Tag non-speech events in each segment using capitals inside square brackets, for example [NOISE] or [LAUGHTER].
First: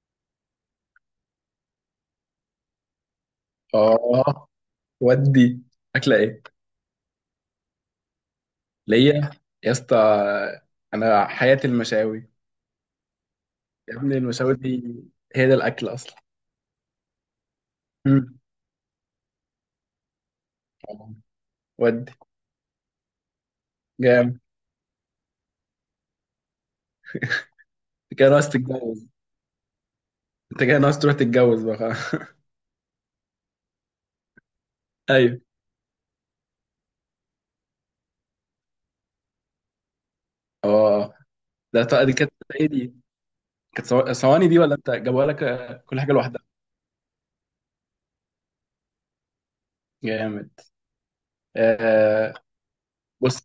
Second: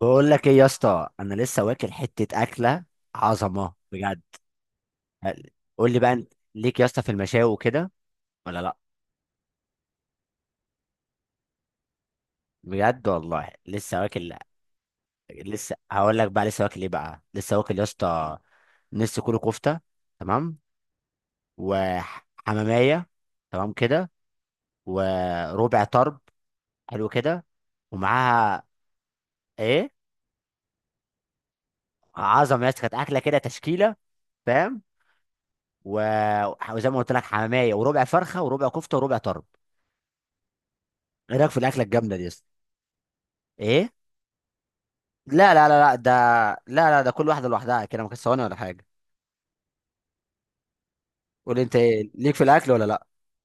بقول لك ايه يا اسطى، انا لسه واكل حته اكله عظمه بجد. اه هل- ودي قول لي بقى، اكله انت ايه ليك يا اسطى في المشاوي وكده ولا لا؟ ليا يا اسطى. انا حياتي المشاوي، بجد والله يا لسه ابني واكل. المشاوي دي هي ده لسه الاكل اصلا. هقول لك بقى، لسه واكل ايه بقى، لسه واكل يا اسطى. مم. نص كيلو كفته، تمام، آه. ودي وحماميه، تمام كده، جامد. وربع طرب، حلو كده، انت كده ناقص ومعاها تتجوز ايه؟ انت كده ناقص تروح تتجوز بقى خلاص. عظمه يا اسطى، كانت اكله كده تشكيله، فاهم؟ [LAUGHS] ايوه. وزي ما قلت لك، حماميه وربع فرخه وربع كفته وربع طرب. اه، ايه رايك في الاكله دي الجامده دي يا كانت اسطى؟ ايه. دي كانت ايه؟ صواني دي ولا انت جابوها لك؟ لا لا لا لا، كل ده، حاجه لوحدها. لا لا، ده كل واحده لوحدها كده، ما كانتش ثواني ولا حاجه. جامد. قول انت، ايه ليك آه في الاكل ولا لا؟ بص،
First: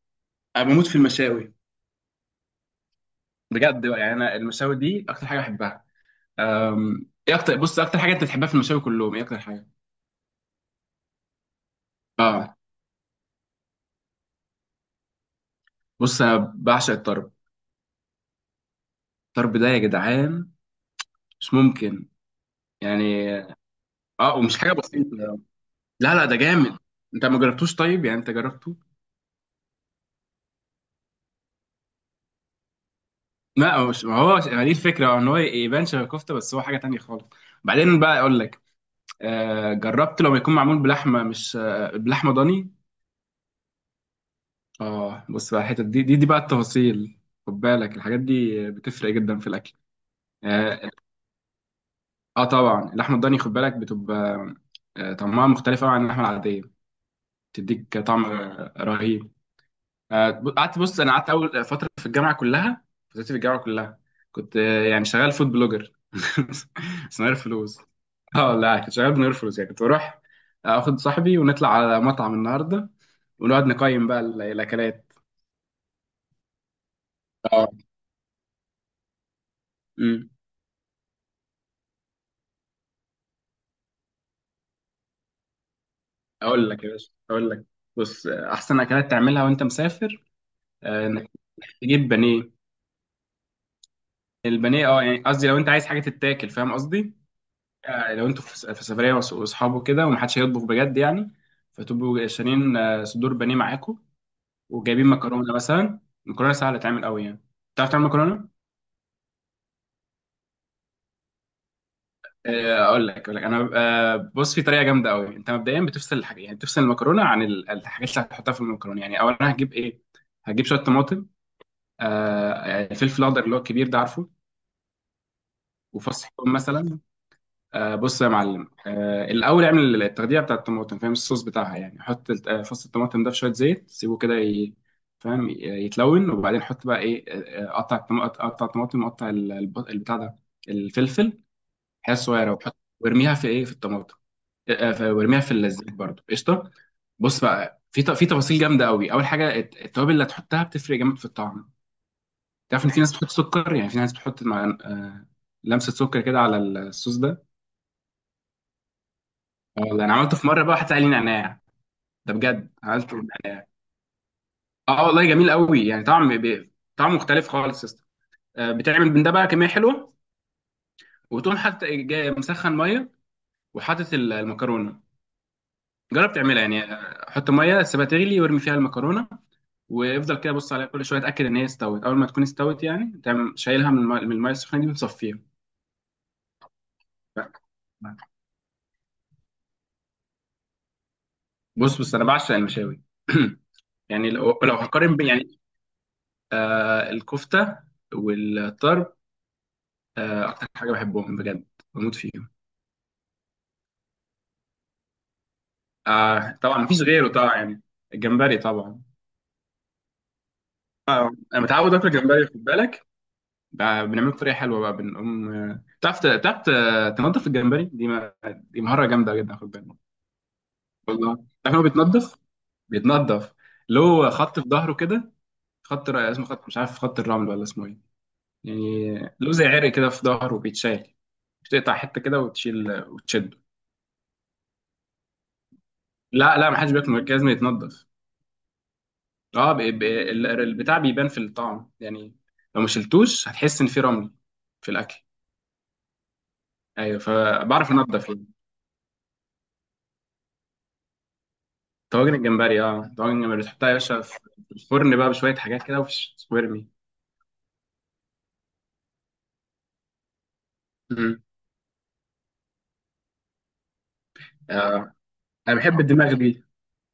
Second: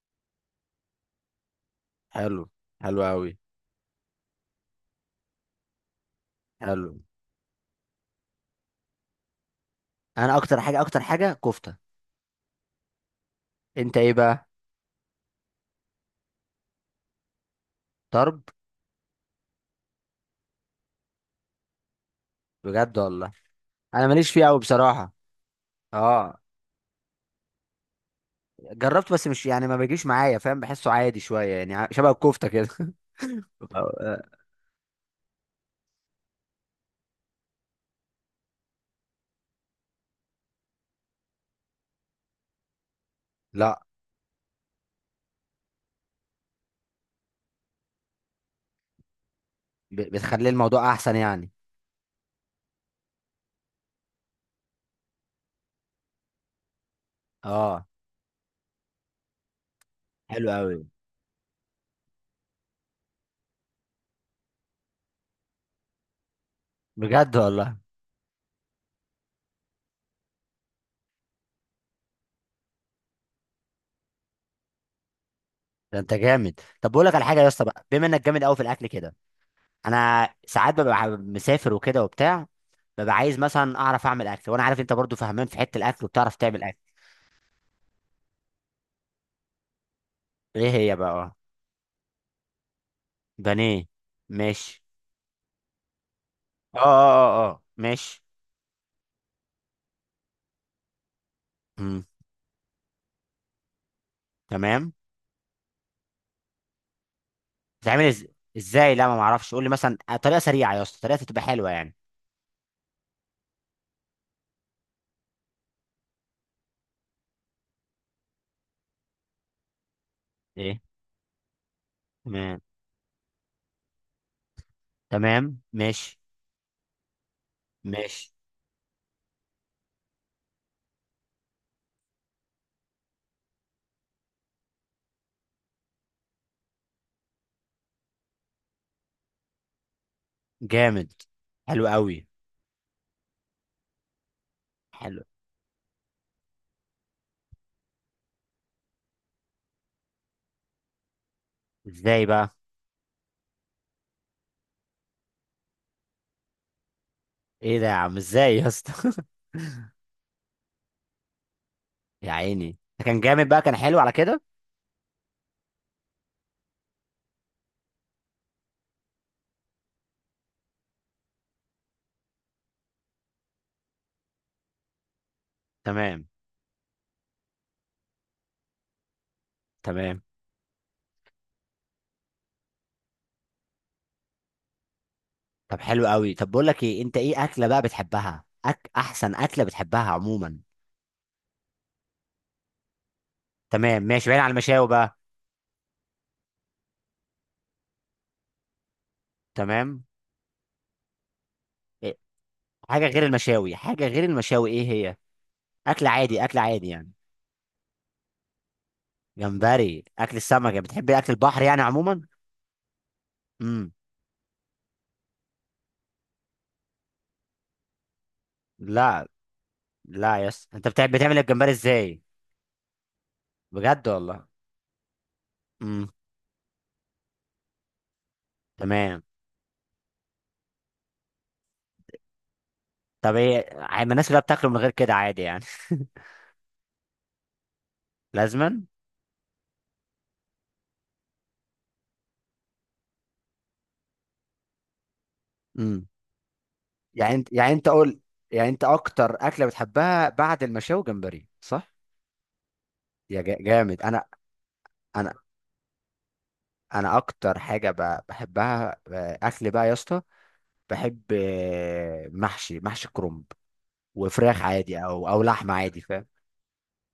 انا بموت في المشاوي، حلو، حلو قوي، بجد بقى، يعني انا المشاوي دي اكتر حاجه بحبها. حلو. ايه اكتر، اكتر حاجه انت بتحبها في المشاوي كلهم، ايه اكتر حاجه؟ انا اكتر حاجه، كفته. اه، انت ايه بقى؟ بص انا بعشق الطرب. طرب؟ الطرب ده يا جدعان مش ممكن، بجد يعني. والله انا ماليش اه، فيه ومش قوي حاجه بصراحه. بسيطه. لا لا، ده اه جامد. انت ما جربتوش؟ طيب يعني انت جربته. جربت، بس مش يعني، ما بيجيش معايا، فاهم؟ بحسه عادي شويه يعني، شبه الكفته كده. [LAUGHS] لا، هو أو- مش، ما آه، هو ما دي الفكره ان هو يبان شبه كفته، بس هو حاجه تانية خالص. بعدين بقى اقول لك. جربت لما يكون معمول بلحمه؟ مش آه بلحمه ضاني. لا اه، بص بقى، الحته دي بقى التفاصيل. خد بالك، الحاجات دي بتفرق جدا في الاكل. بتخلي اه, الموضوع احسن يعني. طبعا اللحمه الضاني خد بالك بتبقى، طعمها مختلف قوي عن اللحمه العاديه. اه، تديك طعم رهيب. آه، حلو قوي، قعدت بص انا قعدت اول فتره في الجامعه كلها، فترتي في الجامعه كلها كنت، يعني شغال فود بلوجر، [LAUGHS] بس من غير بجد والله. فلوس. اه لا، كنت شغال من غير فلوس، يعني كنت بروح اخد صاحبي ونطلع على مطعم النهارده ونقعد نقيم بقى الاكلات. ده انت جامد. طب بقول لك على حاجه يا اسطى، اه. بقى بما انك جامد قوي في الاكل كده، انا امم ساعات ببقى مسافر وكده وبتاع، ببقى عايز مثلا اعرف اعمل اكل، وانا عارف انت برضو فهمان في حته الاكل وبتعرف تعمل اكل. اقول لك. بص، احسن اكلات تعملها وانت مسافر، ايه هي بقى؟ انك اه، تجيب بانيه. بانيه، ماشي. البانيه، اه يعني قصدي لو انت عايز حاجه تتاكل، فاهم اه قصدي. اه اه اه، يعني ماشي. لو انتوا في سفرية، واصحابه كده، ومحدش هيطبخ بجد يعني، امم فتبقوا شارين، صدور بانيه معاكم، تمام. وجايبين مكرونة مثلا. مكرونة سهلة تتعمل قوي يعني. تعرف بتعمل تعمل إز... مكرونة؟ ازاي؟ لا ما معرفش، قول لي مثلا طريقه سريعه يا اسطى، طريقه تبقى حلوه يعني. اقول لك انا، بص، في طريقه جامده قوي. انت مبدئيا بتفصل الحاجه، يعني بتفصل المكرونه عن الحاجات اللي هتحطها في المكرونه. يعني اولا هجيب ايه؟ هجيب شويه ايه؟ طماطم، تمام، الفلفل الاخضر اللي هو الكبير ده، عارفه، تمام، ماشي. وفص ثوم مثلا. بص يا ماشي. معلم، الاول اعمل التغذيه بتاعه الطماطم، فاهم الصوص بتاعها. يعني حط فص الطماطم ده في شويه زيت، سيبه كده فاهم، يتلون. وبعدين حط بقى ايه؟ قطع الطماطم، وقطع البتاع ده، جامد. الفلفل، حلو حاجات قوي. صغيره، وحط وارميها في ايه، في الطماطم. حلو. وارميها في الزيت برضه، قشطه. بص بقى، في في تفاصيل جامده قوي. اول حاجه التوابل اللي هتحطها بتفرق جامد في الطعم. ازاي بقى؟ تعرف ان في ناس بتحط سكر؟ يعني في ناس بتحط مع، لمسه سكر كده على الصوص ده. ايه ده يا عم، ازاي يا اسطى؟ اه والله، انا عملته في مره بقى واحد سألني نعناع. [LAUGHS] يا ده بجد عيني، ده عملته كان جامد بنعناع. بقى، كان حلو على كده. اه والله، جميل قوي، يعني طعم ب... طعم مختلف خالص يا اسطى. بتعمل من ده بقى كميه حلوه، وتقوم حاطط جاي مسخن ميه، وحاطط المكرونه. تمام، جرب تعملها يعني، حط ميه سيبها تغلي وارمي فيها المكرونه، تمام. وافضل كده بص عليها كل شويه، اتاكد ان هي استوت، اول ما تكون استوت يعني تعمل، شايلها من الميه، من المية السخنه دي، وتصفيها. طب حلو قوي. طب بقول لك ايه، انت ايه اكله بقى بتحبها، احسن اكله بتحبها عموما؟ بص انا بعشق المشاوي. تمام، [CLEARS THROAT] ماشي. يعني بعيد عن لو، المشاوي هقارن بقى. بين يعني الكفته والطرب، تمام. اكتر حاجه بحبهم بجد، بموت إيه؟ فيهم. حاجه غير المشاوي، حاجه غير المشاوي، ايه هي؟ اكل عادي، اكل طبعا عادي مفيش يعني. غيره، طبعا يعني، الجمبري طبعا. جمبري؟ اكل السمك يعني، بتحب اكل البحر انا يعني متعود اكل عموما. جمبري خد بالك. امم. بقى بنعمله بطريقه حلوه بقى، بنقوم، تعرف، تنضف الجمبري. دي ما... دي مهاره لا جامده جدا خد بالك. لا يس، انت والله بتعمل تعرف الجمبري إن هو ازاي؟ بيتنضف. بيتنضف بجد له والله. خط في ظهره كده، امم. اسمه خط، مش عارف، خط الرمل ولا اسمه ايه يعني. تمام. له زي عرق كده في ظهره بيتشال، بتقطع حته كده وتشيل طب وتشده. ايه، الناس كلها بتاكله من غير كده عادي يعني. [LAUGHS] لا لا، ما حدش بياكل من غير، لازم يتنضف. لازما؟ اه، البتاع بيبان في الطعم يعني. لو ما شلتوش هتحس ان في رمل في الاكل. ايوه، يعني انت، فبعرف قول، انضف يعني. يعني انت اكتر اكله بتحبها بعد المشاوي وجمبري، صح؟ طواجن الجمبري، اه، طواجن الجمبري بتحطها يا جامد. باشا انا في الفرن بقى انا بشويه حاجات كده، وفش وارمي. انا اكتر حاجه بحبها اكل بقى يا اسطى، بحب مم. محشي كرنب، وفراخ عادي، آه او لحمه انا بحب عادي، فاهم؟ الدماغ دي،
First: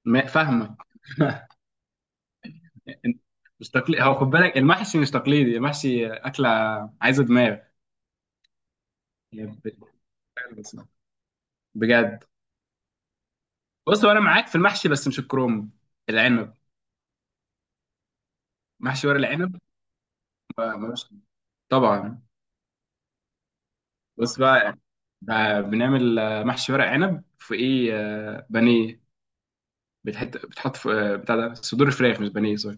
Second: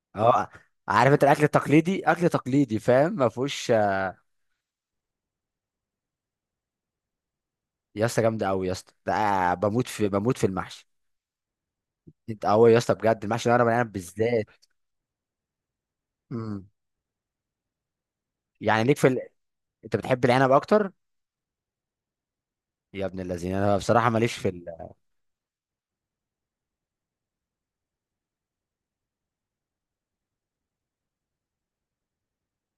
اه. فاهمك. عارف، انت الاكل [LAUGHS] التقليدي، اكل تقليدي، فاهم؟ ما مش فيهوش تقليدي، هو خد بالك، المحشي مش تقليدي، المحشي اكله عايزه دماغ يا اسطى جامده قوي يا اسطى ده، يعني. بموت في المحشي. بجد. انت قوي يا اسطى، بجد المحشي ورق العنب بص، هو انا بالذات. معاك في المحشي، بس مش الكروم، العنب، مم. يعني ليك محشي في ورق العنب. انت بتحب العنب ما- اكتر؟ ملوش- طبعا. يا ابن الذين، انا بصراحه ماليش بص في بقى، بنعمل، محشي ورق عنب في ايه، بانيه. بتحط في، بتاع ده، صدور فراخ، مش بانيه، سوري.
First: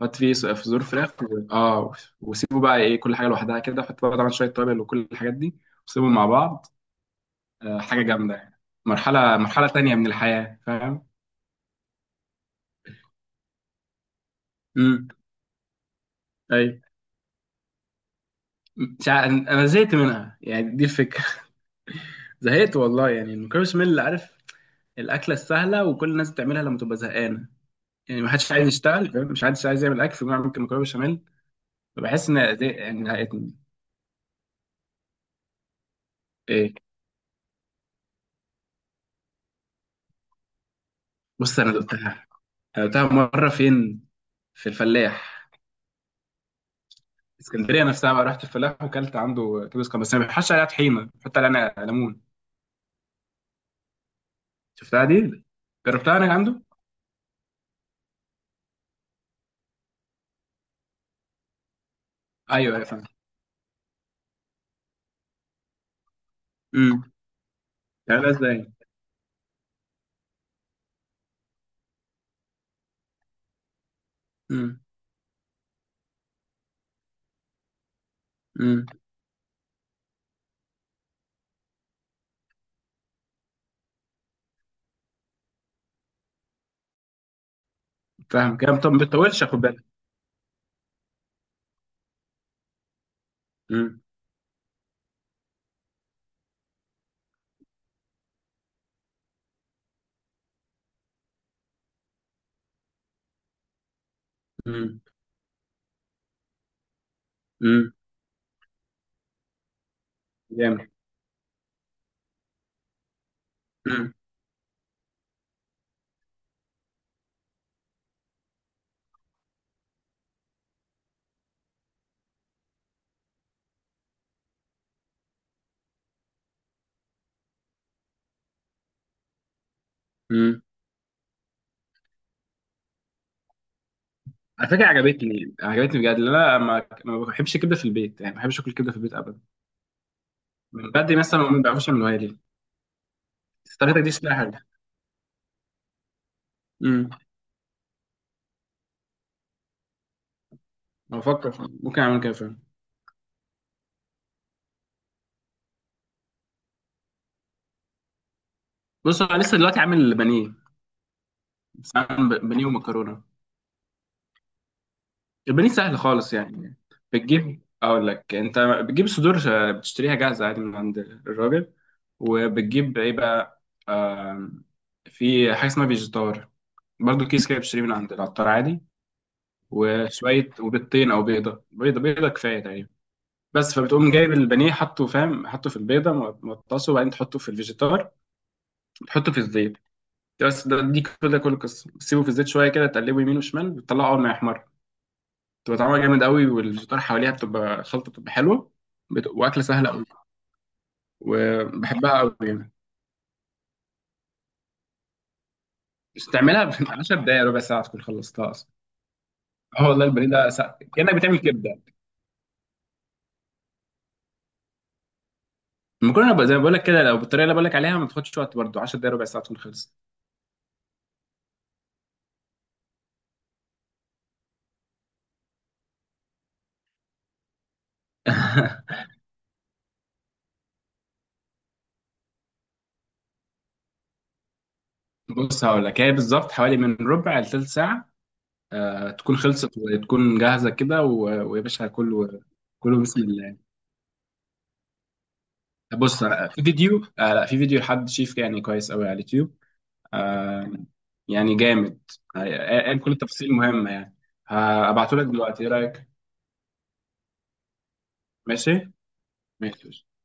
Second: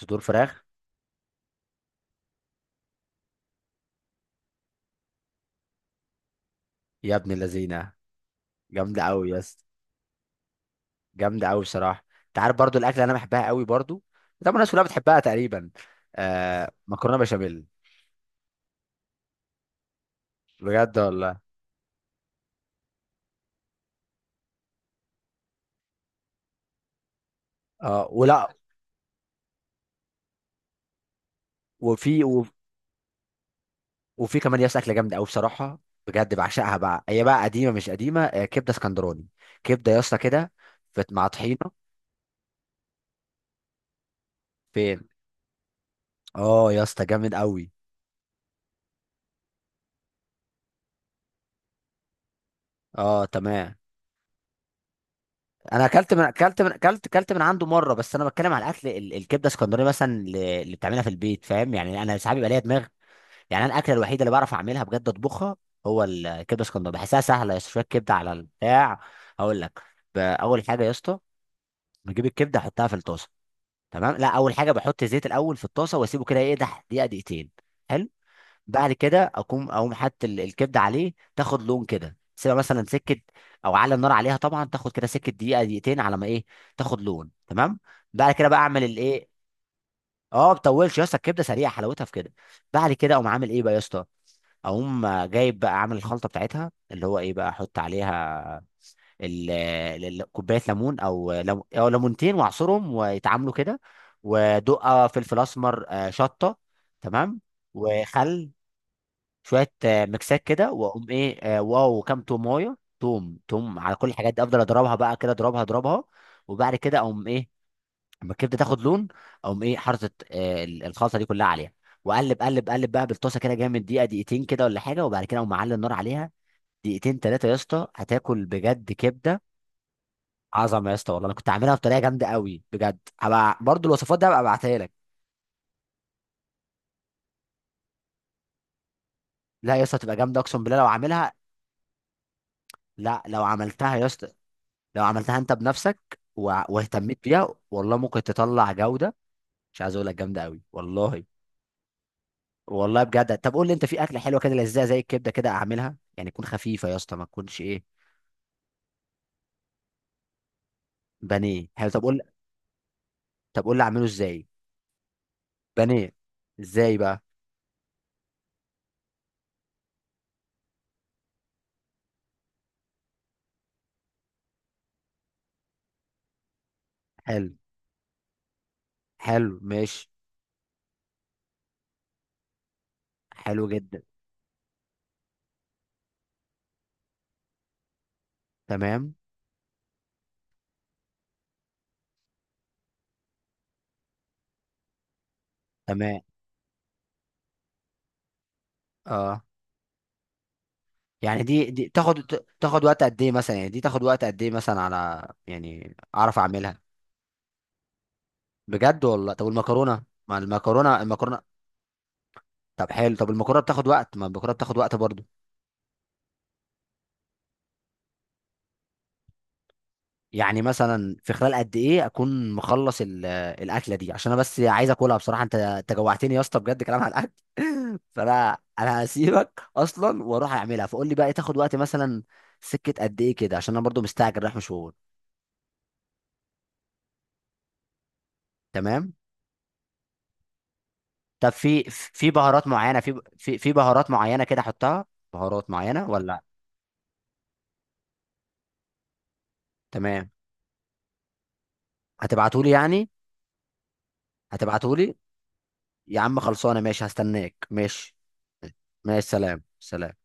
حط فيه في فراخ. صدور فراخ، و... اه، وسيبه بقى. ايه، كل حاجه لوحدها كده، حط بقى طبعا شويه توابل وكل الحاجات دي، وسيبهم مع بعض. يا ابن اللذينه، حاجه جامده يعني، جامده قوي مرحله يا اسطى. مرحله تانية من الحياه فاهم. جامده قوي بصراحه. انت عارف برضو الاكل اللي انا بحبها قوي برضو، طبعا الناس كلها امم بتحبها تقريبا، اي. آه، مكرونه بشاميل. مش ع- انا زهقت منها يعني، دي بجد الفكره. والله. [LAUGHS] زهقت والله، يعني المكرونه بشاميل عارف، الاكله السهله وكل الناس بتعملها لما تبقى زهقانه، اه يعني ما ولا. حدش عايز يشتغل، فاهم، مش حدش عايز يعمل اكل، فبيقوم يعمل ممكن مكرونه بشاميل. وفي فبحس و- ان دي يعني هقتني. وفي كمان يا اسطى اكله جامده قوي بصراحه، بجد ايه، بعشقها بقى، هي بقى قديمه مش قديمه، كبده اسكندراني. كبده يا اسطى كده، مع بص، طحينه. انا دقتها مره، فين؟ في فين؟ الفلاح. اه يا اسطى، جامد قوي. اسكندريه نفسها بقى، رحت الفلاح وكلت عنده كبس، كان بس ما بيحطش عليها طحينه، بيحط عليها ليمون. اه تمام. شفتها دي. انا اكلت جربتها من انا اكلت عنده. من اكلت اكلت من عنده مره، بس انا بتكلم على الاكل الكبده اسكندراني مثلا، اللي بتعملها في البيت فاهم، يعني انا ساعات بيبقى ليا ايوه ايوه، دماغ. فاهم. يعني انا الاكله الوحيده اللي بعرف اعملها بجد، اطبخها هو الكبده اسكندراني. امم. بحسها سهله يا اسطى، شويه كبده تعملها على ازاي؟ البتاع. هقول لك. اول حاجه يا اسطى، بجيب الكبده احطها في الطاسه. تمام، لا، اول حاجه امم. بحط زيت الاول في الطاسه، واسيبه كده يقدح دقيقه دقيقتين. حلو. امم. بعد كده اقوم، حاطط الكبده عليه، تاخد لون كده، سيبها مثلا سكه، او على النار عليها طبعا، تاخد كده سكه دقيقه دقيقتين على ما ايه، تاخد لون، تمام. بعد كده فاهم بقى كده، اعمل طب ما الايه، بتطولش خد بالك. اه ما بطولش يا اسطى، الكبده سريعه، حلاوتها في كده. بعد كده اقوم عامل ايه بقى يا امم. اسطى؟ اقوم جايب بقى، اعمل الخلطه بتاعتها، اللي هو ايه بقى، احط عليها كوبايه ليمون، او لم- او ليمونتين، واعصرهم ويتعاملوا كده، امم. ودقه فلفل اسمر، شطه، تمام، امم. وخل، شويه ميكسات كده، جامد. واقوم ايه، واو كام تومايه، توم توم، على كل الحاجات دي افضل اضربها بقى كده، اضربها، اضربها. وبعد كده اقوم ايه، اما الكبده تاخد لون، اقوم ايه حاطط الخلطه دي كلها عليها، واقلب، قلب قلب بقى بالطاسه كده جامد دقيقه دقيقتين كده ولا حاجه، وبعد كده اقوم معلي النار عليها دقيقتين 3 يا اسطى، هتاكل بجد كبده امم. عظمه يا اسطى والله. انا كنت عاملها بطريقه جامده قوي بجد، هبقى برضو الوصفات دي هبقى على ابعتها فكره لك. عجبتني، عجبتني بجد، لأن انا ما بحبش الكبده في البيت يعني، ما بحبش اكل الكبده في البيت ابدا، لا يا اسطى، تبقى جامده، اقسم بالله لو من بدري عاملها. مثلا ما بعرفش اعملها لي. لا لو عملتها طريقتك يا دي اسطى، شكلها حاجه. لو عملتها انت بنفسك، امم. واهتميت بيها، والله ممكن تطلع جودة. مش عايز اقول لك، جامدة قوي والله. بفكر ممكن اعمل كده فعلا. والله بجد. طب قول لي انت في اكلة حلوة كده، لذيذة زي الكبدة كده، اعملها يعني، تكون خفيفة يا اسطى ما تكونش ايه. بص، انا لسه دلوقتي عامل بانيه. بانيه، حلو. بس طب قول، عامل بانيه ومكرونه. طب قول لي اعمله ازاي. البانيه سهل بانيه؟ خالص يعني. ازاي بقى؟ اقول لك، انت بتجيب صدور، بتشتريها جاهزه عادي من عند الراجل. وبتجيب ايه بقى؟ آم، في حاجه اسمها فيجيتار، برضه كيس حلو، كده بتشتريه من عند العطار عادي. حلو، ماشي. وشويه، وبيضتين او بيضه، بيضه كفايه تقريبا حلو بس. جدا. فبتقوم جايب البانيه، حطه، فاهم، حطه في البيضه مغطسه، وبعدين تحطه في الفيجيتار، تمام، وتحطه في الزيت. بس، ده دي كده كل القصه. تسيبه في الزيت شويه كده، تقلبه يمين وشمال، بتطلعه اول ما يحمر. بتبقى طعمها تمام. جامد قوي، والفيجيتار حواليها بتبقى خلطه، بتبقى حلوه. اه. واكله سهله قوي، يعني دي وبحبها تاخد، قوي يعني. تاخد وقت قد ايه مثلا، يعني دي تاخد وقت قد ايه مثلا على يعني بس اعرف تعملها اعملها؟ في [LAUGHS] 10 دقايق، ربع ساعه تكون خلصتها اصلا. بجد والله. طب اه والمكرونة؟ والله، البانيه مع ده سا... المكرونة، كانك بتعمل المكرونة. كبده. طب حلو، طب المكرونه بتاخد وقت؟ ما المكرونه بتاخد وقت برضو. المكرونه بقى، زي ما بقول لك كده، لو بالطريقه اللي بقول لك عليها، ما تاخدش وقت برضه، 10 دقايق ربع ساعه تكون خلصت. يعني مثلا في خلال قد ايه اكون مخلص الاكله دي، عشان انا بس عايز اكلها بصراحه، انت جوعتني يا اسطى بجد كلام عن الاكل. [LAUGHS] فانا [LAUGHS] انا هسيبك اصلا واروح اعملها، فقول لي بقى إيه، تاخد وقت مثلا سكه قد ايه كده، عشان انا برضو مستعجل رايح مشوار. بص هقول لك، هي بالظبط حوالي من ربع لثلث ساعة، تمام. تكون خلصت وتكون جاهزة كده، طب ويا في باشا كله، بهارات معينه، كله بسم الله. في بهارات معينه كده احطها؟ بهارات معينه بص، ولا؟ آه، في فيديو آه لا، في فيديو لحد شيف يعني كويس قوي على اليوتيوب. تمام. آه، يعني جامد. هتبعتولي آه، قال يعني؟ كل التفاصيل مهمة يعني. هتبعتولي. هبعته لك دلوقتي، ايه رأيك؟ يا عم خلصانه، ماشي، هستناك، ماشي. ماشي؟ ماشي، سلام، ماشي. سلام.